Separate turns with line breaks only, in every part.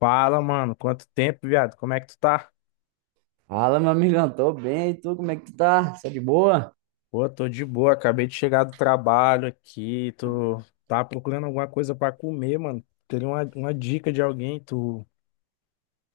Fala, mano. Quanto tempo, viado? Como é que tu tá?
Fala, meu amigão, tô bem, e tu, como é que tu tá? Tá de boa?
Pô, tô de boa. Acabei de chegar do trabalho aqui. Tá procurando alguma coisa pra comer, mano. Queria uma dica de alguém. Tu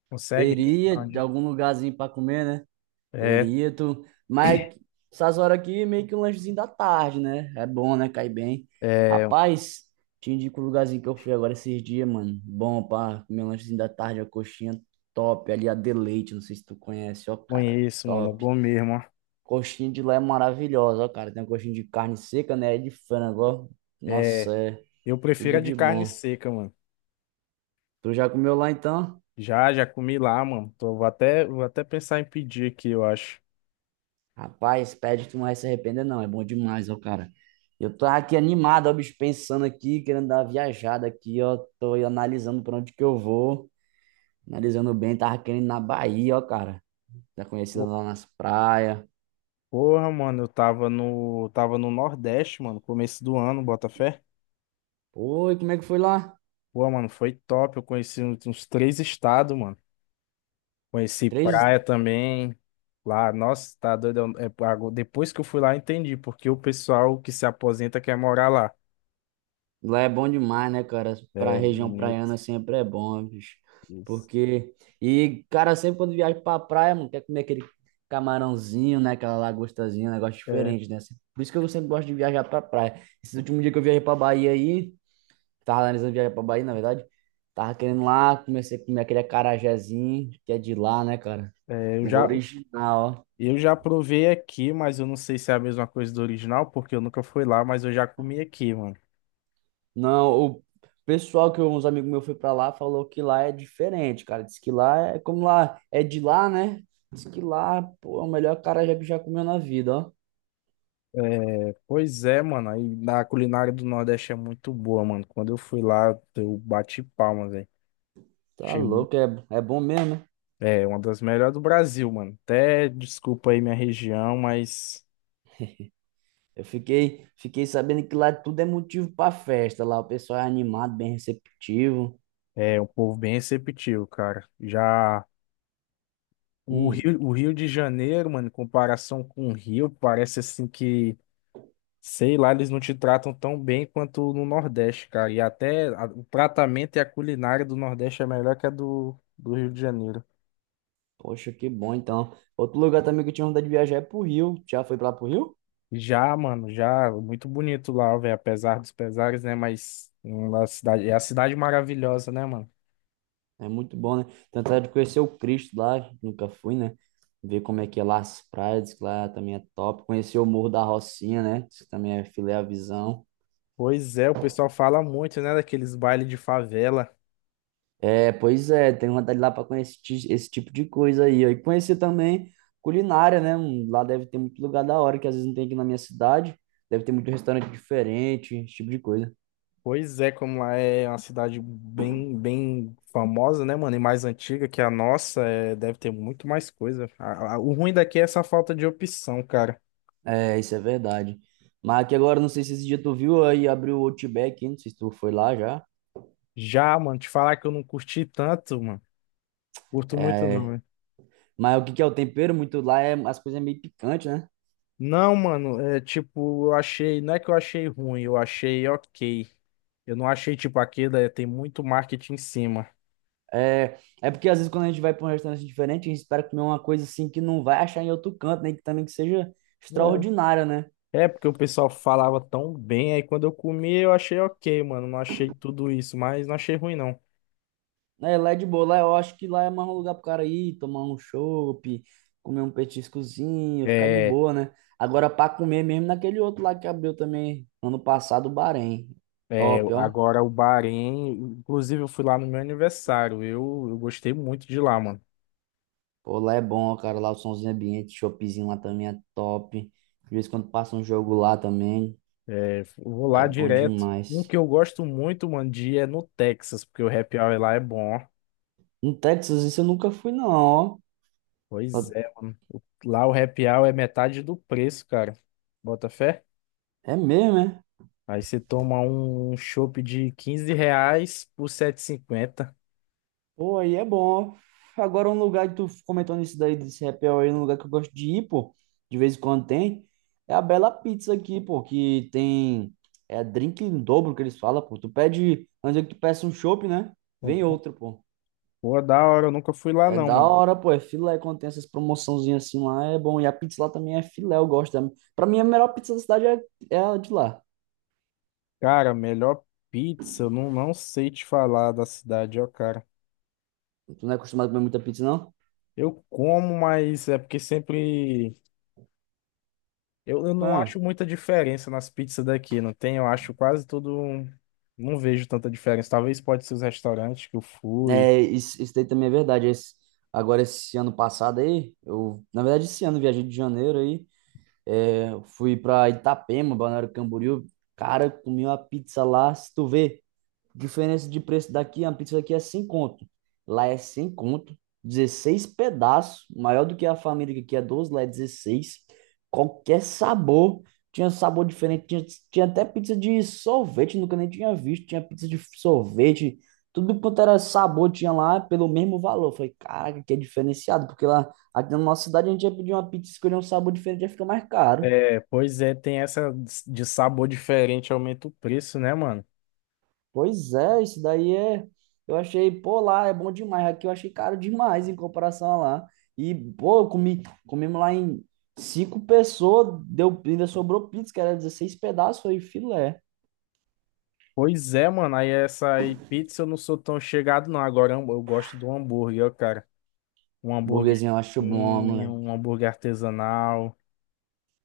consegue me
Teria
dar,
de
né?
algum lugarzinho pra comer, né?
É,
Mas essas horas aqui, é meio que um lanchezinho da tarde, né? É bom, né? Cai bem.
é, eu
Rapaz, te indico o lugarzinho que eu fui agora esses dias, mano. Bom pra comer um lanchezinho da tarde, a coxinha top. Ali a Deleite, não sei se tu conhece, ó, cara,
conheço, mano. É
top.
bom mesmo, ó.
Coxinha de lá é maravilhosa, ó, cara. Tem uma coxinha de carne seca, né? E de frango, ó.
É,
Nossa, é
eu prefiro
tudo
a de
de
carne
bom.
seca, mano.
Tu já comeu lá, então?
Já, já comi lá, mano. Vou até pensar em pedir aqui, eu acho.
Rapaz, pede, tu não vai se arrepender, não. É bom demais, ó, cara. Eu tô aqui animado, ó, bicho, pensando aqui, querendo dar uma viajada aqui, ó. Tô aí analisando pra onde que eu vou. Analisando bem, tava querendo ir na Bahia, ó, cara. Tá conhecida
Pô,
lá nas praias.
Porra, mano, eu tava no Nordeste, mano, começo do ano, bota fé.
Oi, como é que foi lá?
Pô, mano, foi top. Eu conheci uns três estados, mano. Conheci
Três,
praia também. Lá, nossa, tá doido. É, depois que eu fui lá, entendi, porque o pessoal que se aposenta quer morar lá.
Lá é bom demais, né, cara? Pra
É
região
bonito.
praiana sempre é bom, bicho.
Isso.
Porque. E, cara, sempre quando viaja pra praia, mano, quer comer aquele camarãozinho, né? Aquela lagostazinha, um negócio
É,
diferente, né? Assim, por isso que eu sempre gosto de viajar pra praia. Esse último dia que eu viajei pra Bahia aí, tava analisando viajar pra Bahia, na verdade. Tava querendo lá, comecei a comer aquele acarajézinho, que é de lá, né, cara?
é, eu
O
já,
original, ó.
eu já provei aqui, mas eu não sei se é a mesma coisa do original, porque eu nunca fui lá, mas eu já comi aqui, mano.
Não, o pessoal que uns amigos meus foi pra lá falou que lá é diferente, cara. Diz que lá é como lá é de lá, né? Diz que lá, pô, é o melhor carajé que já comeu na vida, ó.
É, pois é, mano. Aí na culinária do Nordeste é muito boa, mano. Quando eu fui lá, eu bati palmas, velho.
Tá louco, é, é bom mesmo, né?
É, uma das melhores do Brasil, mano. Até desculpa aí minha região, mas
Eu fiquei sabendo que lá tudo é motivo pra festa. Lá o pessoal é animado, bem receptivo.
é um povo bem receptivo, cara. Já o
Hum,
Rio, o Rio de Janeiro, mano, em comparação com o Rio, parece assim que, sei lá, eles não te tratam tão bem quanto no Nordeste, cara. E até o tratamento e a culinária do Nordeste é melhor que a do Rio de Janeiro.
poxa, que bom então. Outro lugar também que eu tinha vontade de viajar é pro Rio. Já foi pra lá pro Rio?
Já, mano, já muito bonito lá, velho, apesar dos pesares, né? Mas é a cidade maravilhosa, né, mano?
É muito bom, né? Tentar de conhecer o Cristo lá, que nunca fui, né? Ver como é que é lá as praias, que lá também é top. Conhecer o Morro da Rocinha, né? Diz também é filé à visão.
Pois é, o pessoal fala muito, né, daqueles bailes de favela.
É, pois é, tenho vontade de ir lá para conhecer esse tipo de coisa aí, ó. E conhecer também culinária, né? Lá deve ter muito lugar da hora, que às vezes não tem aqui na minha cidade. Deve ter muito restaurante diferente, esse tipo de coisa.
Pois é, como lá é uma cidade bem, bem famosa, né, mano, e mais antiga que a nossa, é, deve ter muito mais coisa. O ruim daqui é essa falta de opção, cara.
É, isso é verdade. Mas aqui agora, não sei se esse dia tu viu aí, abriu o Outback, hein? Não sei se tu foi lá já.
Já, mano, te falar que eu não curti tanto, mano. Curto muito não,
É,
velho.
mas o que que é o tempero muito lá é as coisas é meio picantes, né?
Não, mano, é tipo, eu achei, não é que eu achei ruim, eu achei ok. Eu não achei tipo aquele, é, tem muito marketing em cima.
É, é porque às vezes quando a gente vai para um restaurante diferente, a gente espera comer uma coisa assim que não vai achar em outro canto, né? Que também que seja extraordinária, né?
É, porque o pessoal falava tão bem, aí quando eu comi eu achei ok, mano. Não achei tudo isso, mas não achei ruim, não.
É, lá é de boa, lá eu acho que lá é mais um lugar pro cara ir, tomar um chopp, comer um petiscozinho, ficar de
É,
boa, né? Agora para comer mesmo naquele outro lá que abriu também ano passado, o Bahrein.
é,
Top, ó.
agora o Bahrein, inclusive eu fui lá no meu aniversário, eu gostei muito de lá, mano.
Pô, lá é bom, ó, cara, lá o somzinho ambiente, choppzinho lá também é top. De vez em quando passa um jogo lá também.
É, vou
Lá
lá
é bom
direto. Um
demais.
que eu gosto muito, mano, de ir é no Texas, porque o happy hour lá é bom.
No Texas, isso eu nunca fui, não, ó.
Pois é, mano. Lá o happy hour é metade do preço, cara. Bota fé?
É mesmo, é?
Aí você toma um chopp de R$ 15 por 7,50.
Pô, aí é bom, ó. Agora, um lugar que tu comentou nisso daí, desse happy hour aí, um lugar que eu gosto de ir, pô, de vez em quando tem, é a Bela Pizza aqui, pô, que tem, é drink em dobro que eles falam, pô. Tu pede, antes que tu peça um chopp, né? Vem outro, pô.
Pô, da hora, eu nunca fui lá
É
não,
da
mano.
hora, pô, é filé, quando tem essas promoçãozinhas assim lá, é bom. E a pizza lá também é filé, eu gosto. Pra mim, a melhor pizza da cidade é, é a de lá.
Cara, melhor pizza, eu não sei te falar da cidade, ó, cara.
Tu não é acostumado a comer muita pizza, não?
Eu como, mas é porque sempre. Eu não
Ah.
acho muita diferença nas pizzas daqui, não tem? Eu acho quase tudo. Não vejo tanta diferença. Talvez pode ser os restaurantes que eu fui.
É, isso daí também é verdade. Agora, esse ano passado aí, eu, na verdade, esse ano, eu viajei de janeiro aí, é, fui pra Itapema, Balneário Camboriú. Cara, comi uma pizza lá, se tu vê. Diferença de preço daqui, uma pizza daqui é 100 conto. Lá é 100 conto, 16 pedaços, maior do que a família que aqui é 12 lá é 16. Qualquer sabor, tinha sabor diferente, tinha até pizza de sorvete, nunca nem tinha visto, tinha pizza de sorvete, tudo quanto era sabor tinha lá pelo mesmo valor. Eu falei, caraca, que é diferenciado, porque lá aqui na nossa cidade a gente ia pedir uma pizza e escolher um sabor diferente, ia ficar mais caro.
É, pois é, tem essa de sabor diferente, aumenta o preço, né, mano?
Pois é, isso daí é. Eu achei, pô, lá é bom demais. Aqui eu achei caro demais em comparação a lá. E, pô, eu comi, comemos lá em cinco pessoas, deu, ainda sobrou pizza, que era 16 pedaços, foi filé.
Pois é, mano. Aí essa aí, pizza eu não sou tão chegado, não. Agora eu gosto do hambúrguer, ó, cara. Um hambúrguer,
Burguesinho eu acho bom.
um hambúrguer artesanal.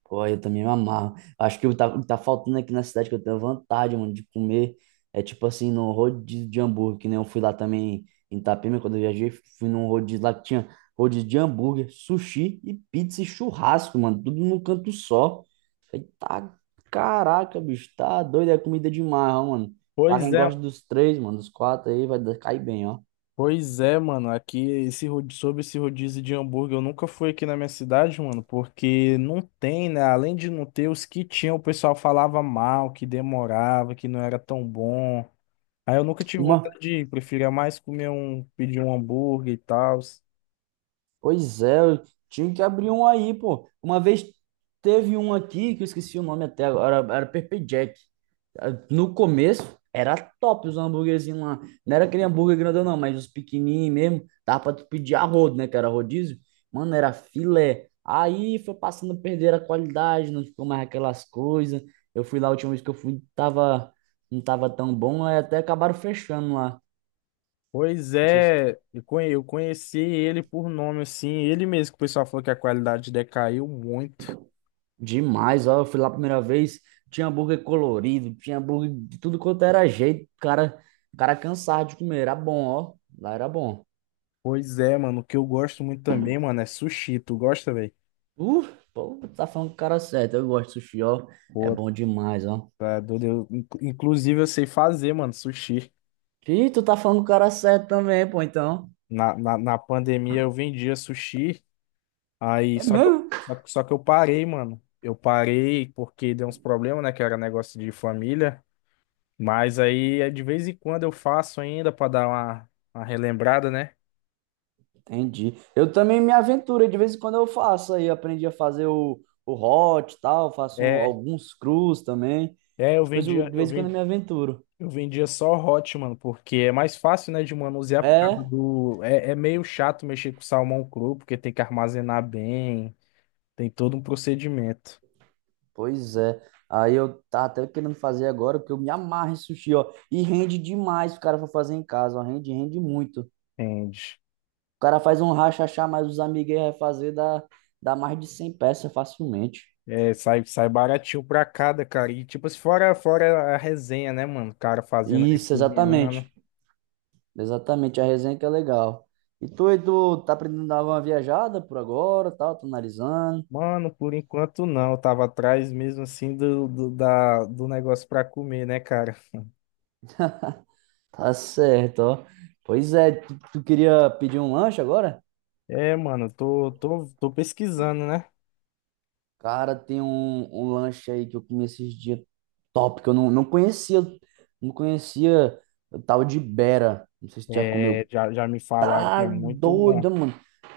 Pô, eu também me amarro. Acho que o que tá faltando aqui na cidade que eu tenho vontade, mano, de comer. É tipo assim, no rodízio de hambúrguer, que nem eu fui lá também em Itapema, quando eu viajei, fui num rodízio lá que tinha rodízio de hambúrguer, sushi e pizza e churrasco, mano, tudo num canto só. Falei, tá, caraca, bicho, tá doido, é comida demais, ó, mano. Pra
Pois
quem
é,
gosta dos três, mano, dos quatro aí, vai cair bem, ó.
Pois é, mano, aqui esse sobre esse rodízio de hambúrguer, eu nunca fui aqui na minha cidade, mano, porque não tem, né? Além de não ter os que tinham, o pessoal falava mal, que demorava, que não era tão bom. Aí eu nunca tive
Uma
vontade de ir, preferia mais comer um, pedir um hambúrguer e tal.
Pois é, eu tinha que abrir um aí, pô. Uma vez teve um aqui que eu esqueci o nome até agora, era Pepper Jack. Ah, no começo era top os hambúrguerzinhos lá. Não era aquele hambúrguer grandão, não, mas os pequenininhos mesmo. Dava pra tu pedir a rodo, né? Que era rodízio. Mano, era filé. Aí foi passando a perder a qualidade, não ficou mais aquelas coisas. Eu fui lá a última vez que eu fui, tava, não tava tão bom, aí até acabaram fechando lá.
Pois
Não sei se
é, eu conheci ele por nome, assim, ele mesmo que o pessoal falou que a qualidade decaiu muito.
Demais, ó. Eu fui lá a primeira vez, tinha hambúrguer colorido, tinha hambúrguer de tudo quanto era jeito. Cara, cara cansado de comer, era bom, ó. Lá era bom.
Pois é, mano, o que eu gosto muito também, mano, é sushi. Tu gosta, velho?
Uh, Pô, tu tá falando com o cara certo. Eu gosto de sushi, ó. É bom demais, ó.
Tá doido. Eu, inclusive, eu sei fazer, mano, sushi.
Ih, tu tá falando com o cara certo também, pô, então.
Na pandemia eu vendia sushi. Aí,
É
só que eu,
mesmo?
só, que- só que eu parei, mano. Eu parei porque deu uns problemas, né? Que era negócio de família. Mas aí, é de vez em quando eu faço ainda pra dar uma relembrada, né?
Entendi. Eu também me aventuro, de vez em quando eu faço aí, aprendi a fazer o hot e tal, faço
É,
alguns crus também.
é, eu
Coisa,
vendia,
de
eu
vez em quando eu
vendia,
me aventuro.
eu vendia só hot, mano, porque é mais fácil, né, de manusear por causa
É,
do. É, é meio chato mexer com salmão cru, porque tem que armazenar bem, tem todo um procedimento.
pois é. Aí eu tava até querendo fazer agora, porque eu me amarro em sushi, ó. E rende demais se o cara for fazer em casa, ó. Rende muito. O
Entende?
cara faz um rachachá, mas os amigos aí vai fazer, dá mais de 100 peças facilmente.
É, sai baratinho pra cada, cara. E tipo, se fora a resenha, né, mano? O cara fazendo ali,
Isso,
cozinhando.
exatamente. Exatamente, a resenha que é legal. E tu tá aprendendo a dar uma viajada por agora, tal, tô analisando.
Mano, por enquanto não. Eu tava atrás mesmo assim do negócio pra comer, né, cara?
Tá certo, ó. Pois é, tu queria pedir um lanche agora?
É, mano, tô pesquisando, né?
Cara, tem um lanche aí que eu comi esses dias top, que eu não conhecia o tal de Bera. Não sei se tu já
É,
comeu.
já, já me falaram que
Tá
é muito bom.
doido, mano.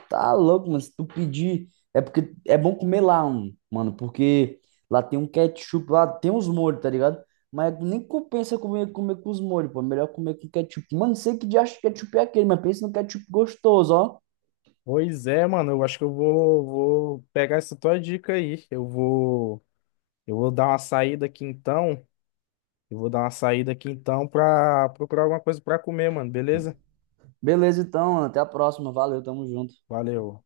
Tá louco, mano. Se tu pedir, é porque é bom comer lá, um, mano, porque lá tem um ketchup, lá tem uns molhos, tá ligado? Mas nem compensa comer com os molhos, pô. É melhor comer com ketchup. Mano, não sei que diacho de ketchup é aquele, mas pensa no ketchup gostoso, ó.
Pois é, mano, eu acho que eu vou pegar essa tua dica aí. Eu vou dar uma saída aqui então. Eu vou dar uma saída aqui então pra procurar alguma coisa pra comer, mano, beleza?
Beleza, então, até a próxima. Valeu, tamo junto.
Valeu.